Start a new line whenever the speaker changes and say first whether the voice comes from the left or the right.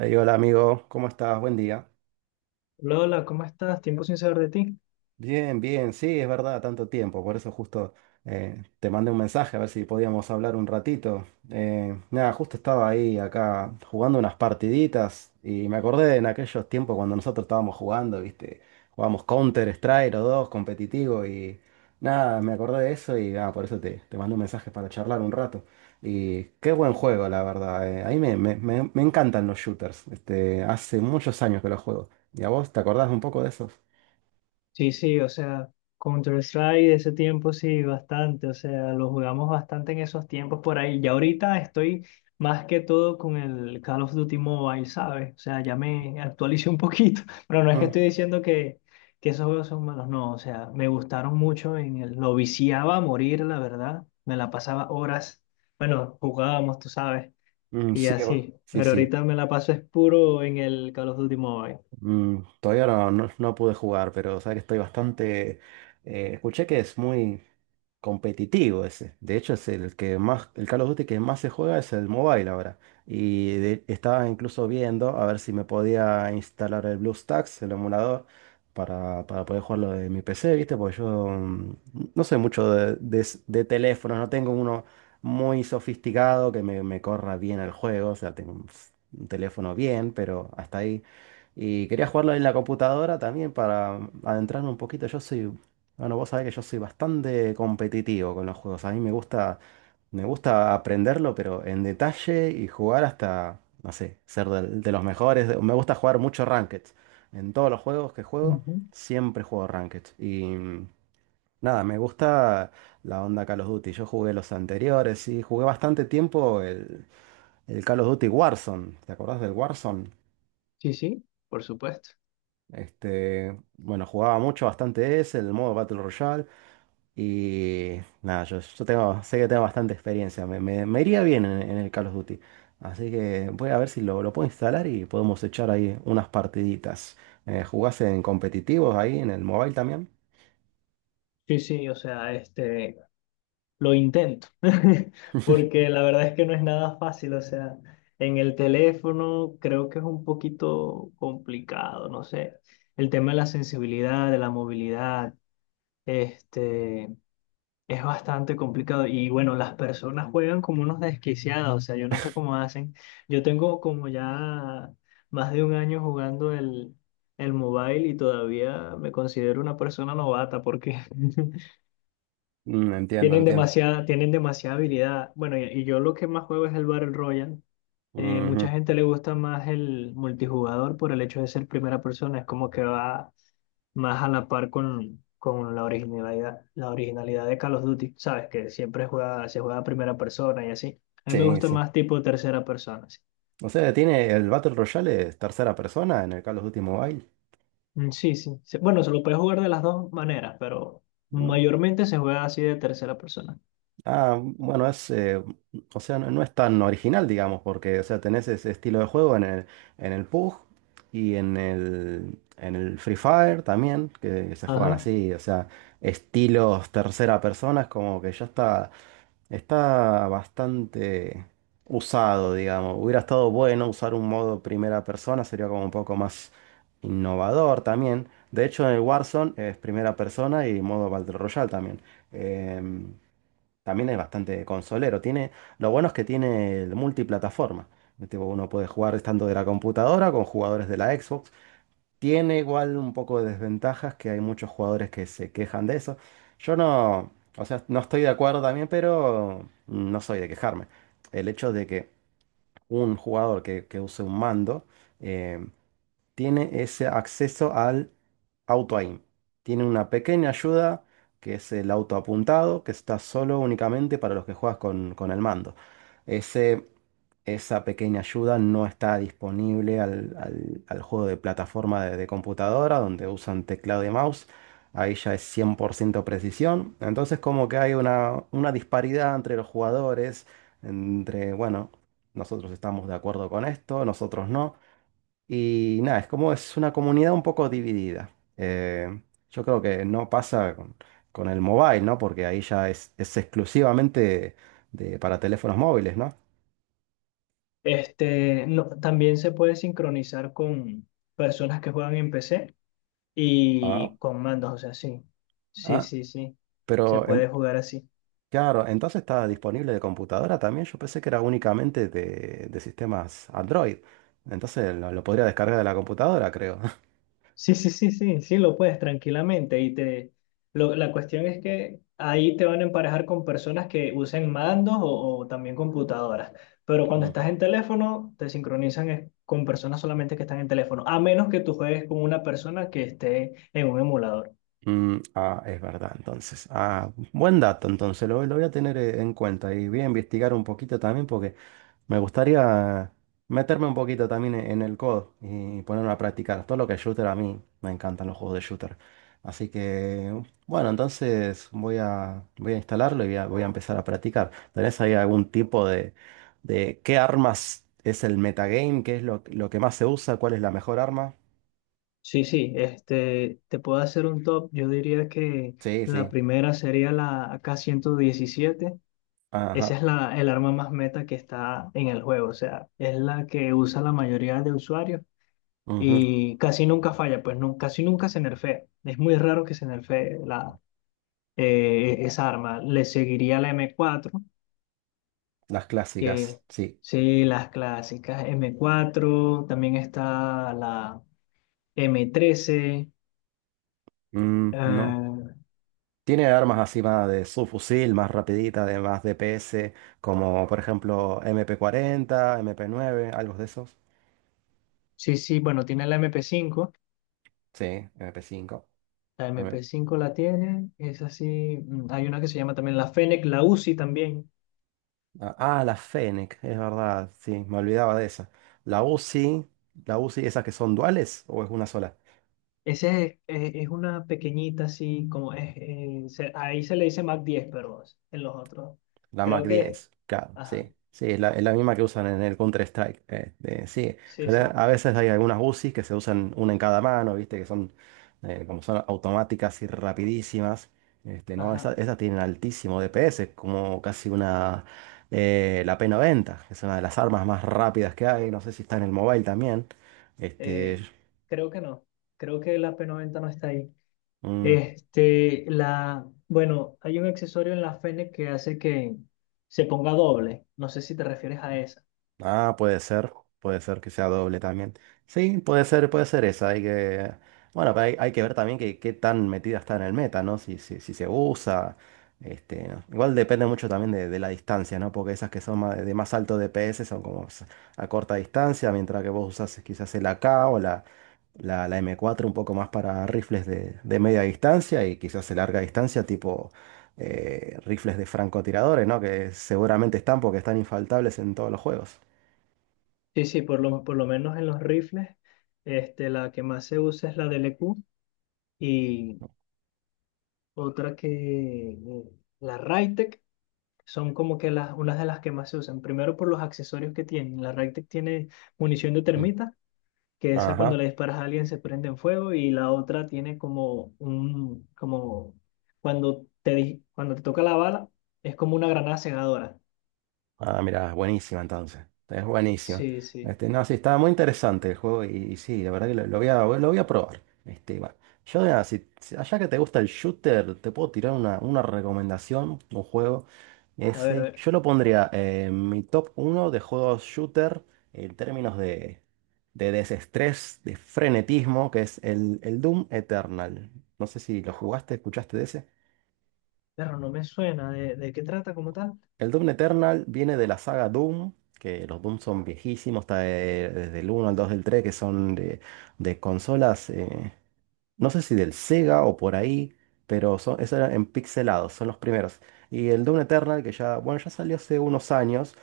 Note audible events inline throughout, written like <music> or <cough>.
right: Ey, hola amigo, ¿cómo estás? Buen día.
left: Lola, ¿cómo estás? Tiempo sin saber de ti.
right: Bien, bien, sí, es verdad, tanto tiempo, por eso justo te mandé un mensaje a ver si podíamos hablar un ratito. Nada, justo estaba ahí acá jugando unas partiditas y me acordé de en aquellos tiempos cuando nosotros estábamos jugando, ¿viste? Jugábamos Counter Strike o dos, competitivo y nada, me acordé de eso y ah, por eso te mandé un mensaje para charlar un rato. Y qué buen juego, la verdad. A mí me encantan los shooters, este, hace muchos años que los juego. ¿Y a vos te acordás un poco de esos?
left: Sí, sí, o sea, Counter-Strike de ese tiempo sí, bastante, o sea, lo jugamos bastante en esos tiempos por ahí. Y ahorita estoy más que todo con el Call of Duty Mobile, ¿sabes? O sea, ya me actualicé un poquito, <laughs> pero no es que estoy diciendo que esos juegos son malos, no, o sea, me gustaron mucho, lo viciaba a morir, la verdad, me la pasaba horas, bueno, jugábamos, tú sabes,
right: Mm,
left: y
right: sí, va.
left: así,
right: Sí,
left: pero
right: sí.
left: ahorita me la paso es puro en el Call of Duty Mobile.
right: Mm, todavía no pude jugar, pero sabes que estoy bastante... Escuché que es muy competitivo ese. De hecho, es el que más, el Call of Duty que más se juega es el mobile ahora. Y de- estaba incluso viendo a ver si me podía instalar el BlueStacks, el emulador, para poder jugarlo de mi PC, ¿viste? Porque yo no sé mucho de teléfonos, no tengo uno muy sofisticado que me corra bien el juego. O sea, tengo un un teléfono bien, pero hasta ahí. Y quería jugarlo en la computadora también para adentrarme un poquito. Yo soy, bueno, vos sabés que yo soy bastante competitivo con los juegos. A mí me gusta aprenderlo, pero en detalle y jugar hasta, no sé, ser los mejores. Me gusta jugar mucho Ranked. En todos los juegos que juego,
left: Ujú.
right: siempre juego Ranked. Y nada, me gusta la onda Call of Duty. Yo jugué los anteriores y jugué bastante tiempo el Call of Duty Warzone. ¿Te acordás del Warzone?
left: Sí, sí, por supuesto.
right: Este, bueno, jugaba mucho, bastante ese, el modo Battle Royale. Y nada, yo tengo, sé que tengo bastante experiencia. Me iría bien en el Call of Duty. Así que voy a ver si lo puedo instalar y podemos echar ahí unas partiditas. ¿Jugás en competitivos ahí en el mobile también?
left: Sí, sí, o sea, lo intento, <laughs> porque la verdad es que no es nada fácil, o sea, en el teléfono creo que es un poquito complicado, no sé, el tema de la sensibilidad, de la movilidad, este, es bastante complicado y bueno, las personas juegan como unos desquiciados, o sea, yo no sé cómo hacen. Yo tengo como ya más de un año jugando el mobile y todavía me considero una persona novata porque <laughs>
right: Mm, entiendo, entiendo.
left: tienen demasiada habilidad. Bueno, y yo lo que más juego es el Battle Royale.
right: Ujú.
left: Mucha gente le gusta más el multijugador por el hecho de ser primera persona, es como que va más a la par con la originalidad de Call of Duty, ¿sabes? Que siempre juega, se juega a primera persona y así. A mí me
right: Sí,
left: gusta
right: sí.
left: más tipo tercera persona, sí.
right: O sea, tiene el Battle Royale es tercera persona en el Call of Duty Mobile.
left: Mm, sí, sí, sí. Bueno, se lo puede jugar de las dos maneras, pero
right: Mm.
left: mayormente se juega así de tercera persona.
right: Ah, bueno, es, o sea, no, no es tan original, digamos, porque, o sea, tenés ese estilo de juego en el PUBG y en el Free Fire también, que se juegan
left: Ajá.
right: así, o sea, estilos tercera persona, es como que ya está, está bastante usado, digamos. Hubiera estado bueno usar un modo primera persona, sería como un poco más innovador también. De hecho, en el Warzone es primera persona y modo Battle Royale también. Em, También es bastante consolero. Tiene, lo bueno es que tiene el multiplataforma. Tipo, uno puede jugar tanto de la computadora con jugadores de la Xbox. Tiene igual un poco de desventajas que hay muchos jugadores que se quejan de eso. Yo no, o sea, no estoy de acuerdo también, pero no soy de quejarme. El hecho de que un jugador que use un mando eh, tiene ese acceso al auto aim. Tiene una pequeña ayuda que es el auto apuntado, que está solo únicamente para los que juegas con el mando. Ese, Esa pequeña ayuda no está disponible al juego de plataforma de computadora, donde usan teclado y mouse. Ahí ya es 100% precisión. Entonces como que hay una disparidad entre los jugadores, entre, bueno, nosotros estamos de acuerdo con esto, nosotros no. Y nada, es como es una comunidad un poco dividida. Eh, yo creo que no pasa con el mobile, ¿no? Porque ahí ya es exclusivamente de, para teléfonos móviles, ¿no?
left: Este, no, también se puede sincronizar con personas que juegan en PC
right: Ah,
left: y con mandos, o sea, sí. Sí,
right: ah,
left: sí, sí. Se
right: pero
left: puede jugar así.
right: claro, entonces está disponible de computadora también. Yo pensé que era únicamente de sistemas Android. Entonces lo podría descargar de la computadora, creo. <laughs>
left: Sí, sí, sí, sí, sí, lo puedes tranquilamente y te lo- la cuestión es que ahí te van a emparejar con personas que usen mandos o también computadoras, pero cuando
right: Ujú.
left: estás en teléfono te sincronizan es con personas solamente que están en teléfono, a menos que tú juegues con una persona que esté en un emulador.
right: Mm, ah, es verdad, entonces. Ah, buen dato, entonces lo voy a tener en cuenta y voy a investigar un poquito también porque... Me gustaría meterme un poquito también en el codo y ponerme a practicar. Todo lo que es shooter, a mí me encantan los juegos de shooter. Así que, bueno, entonces voy a instalarlo y voy a empezar a practicar. ¿Tenés ahí algún tipo de qué armas es el metagame? ¿Qué es lo que más se usa? ¿Cuál es la mejor arma?
left: Sí, sí, te puedo hacer un top, yo diría que
right: Sí,
left: la
right: sí.
left: primera sería la AK-117. Esa
right: Ajá.
left: es la, el arma más meta que está en el juego, o sea, es la que usa la mayoría de usuarios
right: Ujú.
left: y casi nunca falla, pues no, casi nunca se nerfea. Es muy raro que se nerfee la, esa arma. Le seguiría la M4,
right: Las
left: que
right: clásicas, sí.
left: sí, las clásicas M4. También está la M13.
right: Mm, no.
left: Eh,
right: Tiene armas así más de subfusil, más rapidita, de más DPS, como por ejemplo MP40, MP9, algo de esos.
left: sí, sí, bueno, tiene la MP5.
right: Sí, MP5.
left: La
right: M.
left: mp cinco la tiene, es así. Hay una que se llama también la Fennec, la Uzi también.
right: Ah, ah, la Fennec, es verdad, sí, me olvidaba de esa. La Uzi, la Uzi, ¿esas que son duales o es una sola?
left: Ese es una pequeñita así, como es, se- ahí se le dice Mac-10, pero en los otros.
right: La Mac
left: Creo que,
right: 10, claro,
left: ajá,
right: sí. Sí, es la misma que usan en el Counter-Strike. Sí,
left: sí,
right: pero
left: sí,
right: a veces hay algunas UCIs que se usan una en cada mano, viste, que son como son automáticas y rapidísimas. Este, no,
left: ajá.
right: esas, tienen altísimo DPS, como casi una, la P90, que es una de las armas más rápidas que hay. No sé si está en el mobile también. Este,
left: eh, creo que no, creo que la P90 no está ahí.
right: mm.
left: Este, la, bueno, hay un accesorio en la Fene que hace que se ponga doble. No sé si te refieres a esa.
right: Ah, puede ser que sea doble también. Sí, puede ser esa. Hay que, bueno, pero hay que ver también que, qué tan metida está en el meta, ¿no? Si se usa, este, ¿no? Igual depende mucho también de la distancia, ¿no? Porque esas que son de más alto DPS son como a corta distancia, mientras que vos usas quizás el AK o la M4 un poco más para rifles de media distancia y quizás de larga distancia, tipo rifles de francotiradores, ¿no? Que seguramente están porque están infaltables en todos los juegos.
left: Sí, sí, por lo menos en los rifles, la que más se usa es la DLQ, y otra que, la Raytec. Son como que las, unas de las que más se usan. Primero por los accesorios que tienen. La Ragtec tiene munición de
right: Mm.
left: termita, que esa cuando
right: Ajá.
left: le disparas a alguien se prende en fuego, y la otra tiene como un, como cuando te, di- cuando te toca la bala, es como una granada cegadora.
right: Ah, mira, buenísima entonces. Es buenísima.
left: Sí, sí.
right: Este, no, sí, estaba muy interesante el juego y sí, la verdad que lo voy a probar. Este, va. Yo, mira, allá que te gusta el shooter, te puedo tirar una recomendación, un juego.
left: A ver, a
right: Ese,
left: ver.
right: yo lo pondría en mi top uno de juegos shooter en términos de desestrés, de frenetismo, que es el Doom Eternal. No sé si lo jugaste, escuchaste de ese.
left: Pero no me suena. De qué trata como tal?
right: El Doom Eternal viene de la saga Doom, que los Doom son viejísimos, está desde el uno al 2, del 3, que son de consolas, no sé si del Sega o por ahí, pero son, eso era en pixelados, son los primeros. Y el Doom Eternal, que ya, bueno, ya salió hace unos años,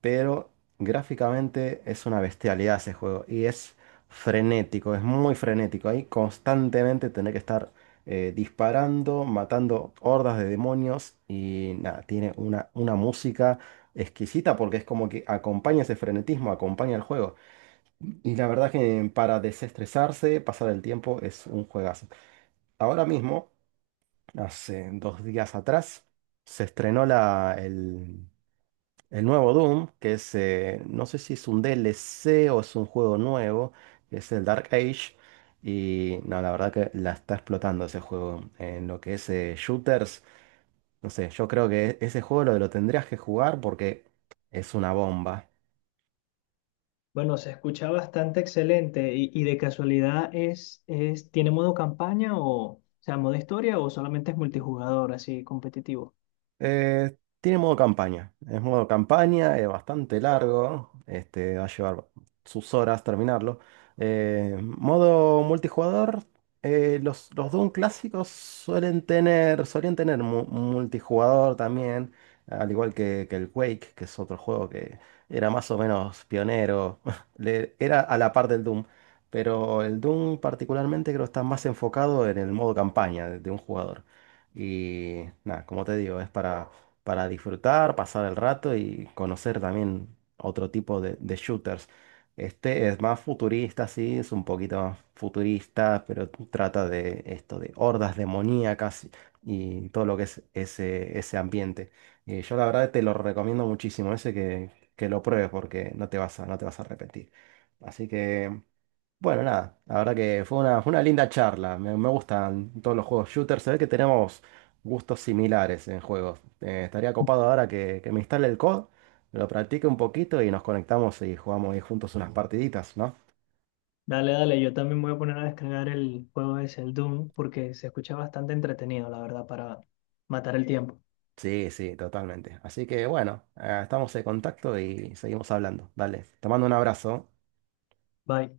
right: pero gráficamente es una bestialidad ese juego y es frenético, es muy frenético. Ahí constantemente tener que estar disparando, matando hordas de demonios y nada, tiene una música exquisita porque es como que acompaña ese frenetismo, acompaña el juego. Y la verdad que para desestresarse, pasar el tiempo es un juegazo. Ahora mismo, hace dos días atrás, se estrenó la, el nuevo Doom, que es, no sé si es un DLC o es un juego nuevo, que es el Dark Age. Y no, la verdad que la está explotando ese juego en lo que es shooters. No sé, yo creo que ese juego lo tendrías que jugar porque es una bomba.
left: Bueno, se escucha bastante excelente y de casualidad es, ¿tiene modo campaña o sea, modo historia o solamente es multijugador así competitivo?
right: Eh, Tiene modo campaña. Es modo campaña, es bastante largo. Este, va a llevar sus horas terminarlo. Modo multijugador. Los Doom clásicos suelen tener, solían tener multijugador también. Al igual que el Quake, que es otro juego que era más o menos pionero. <laughs> Era a la par del Doom. Pero el Doom particularmente creo que está más enfocado en el modo campaña de un jugador. Y nada, como te digo, es para disfrutar, pasar el rato y conocer también otro tipo de shooters. Este es más futurista, sí, es un poquito más futurista, pero trata de esto, de hordas demoníacas y todo lo que es ese ambiente. Yo la verdad te lo recomiendo muchísimo, ese que lo pruebes porque no te vas a arrepentir. Así que... Bueno, nada, la verdad que fue una linda charla. Me gustan todos los juegos shooters. Se ve que tenemos gustos similares en juegos. Estaría copado ahora que me instale el COD, lo practique un poquito y nos conectamos y jugamos ahí juntos unas partiditas, ¿no?
left: Dale, dale, yo también me voy a poner a descargar el juego ese, el Doom, porque se escucha bastante entretenido, la verdad, para matar el tiempo.
right: Sí, sí, totalmente. Así que bueno, estamos en contacto y seguimos hablando. Dale, te mando un abrazo.
left: Bye.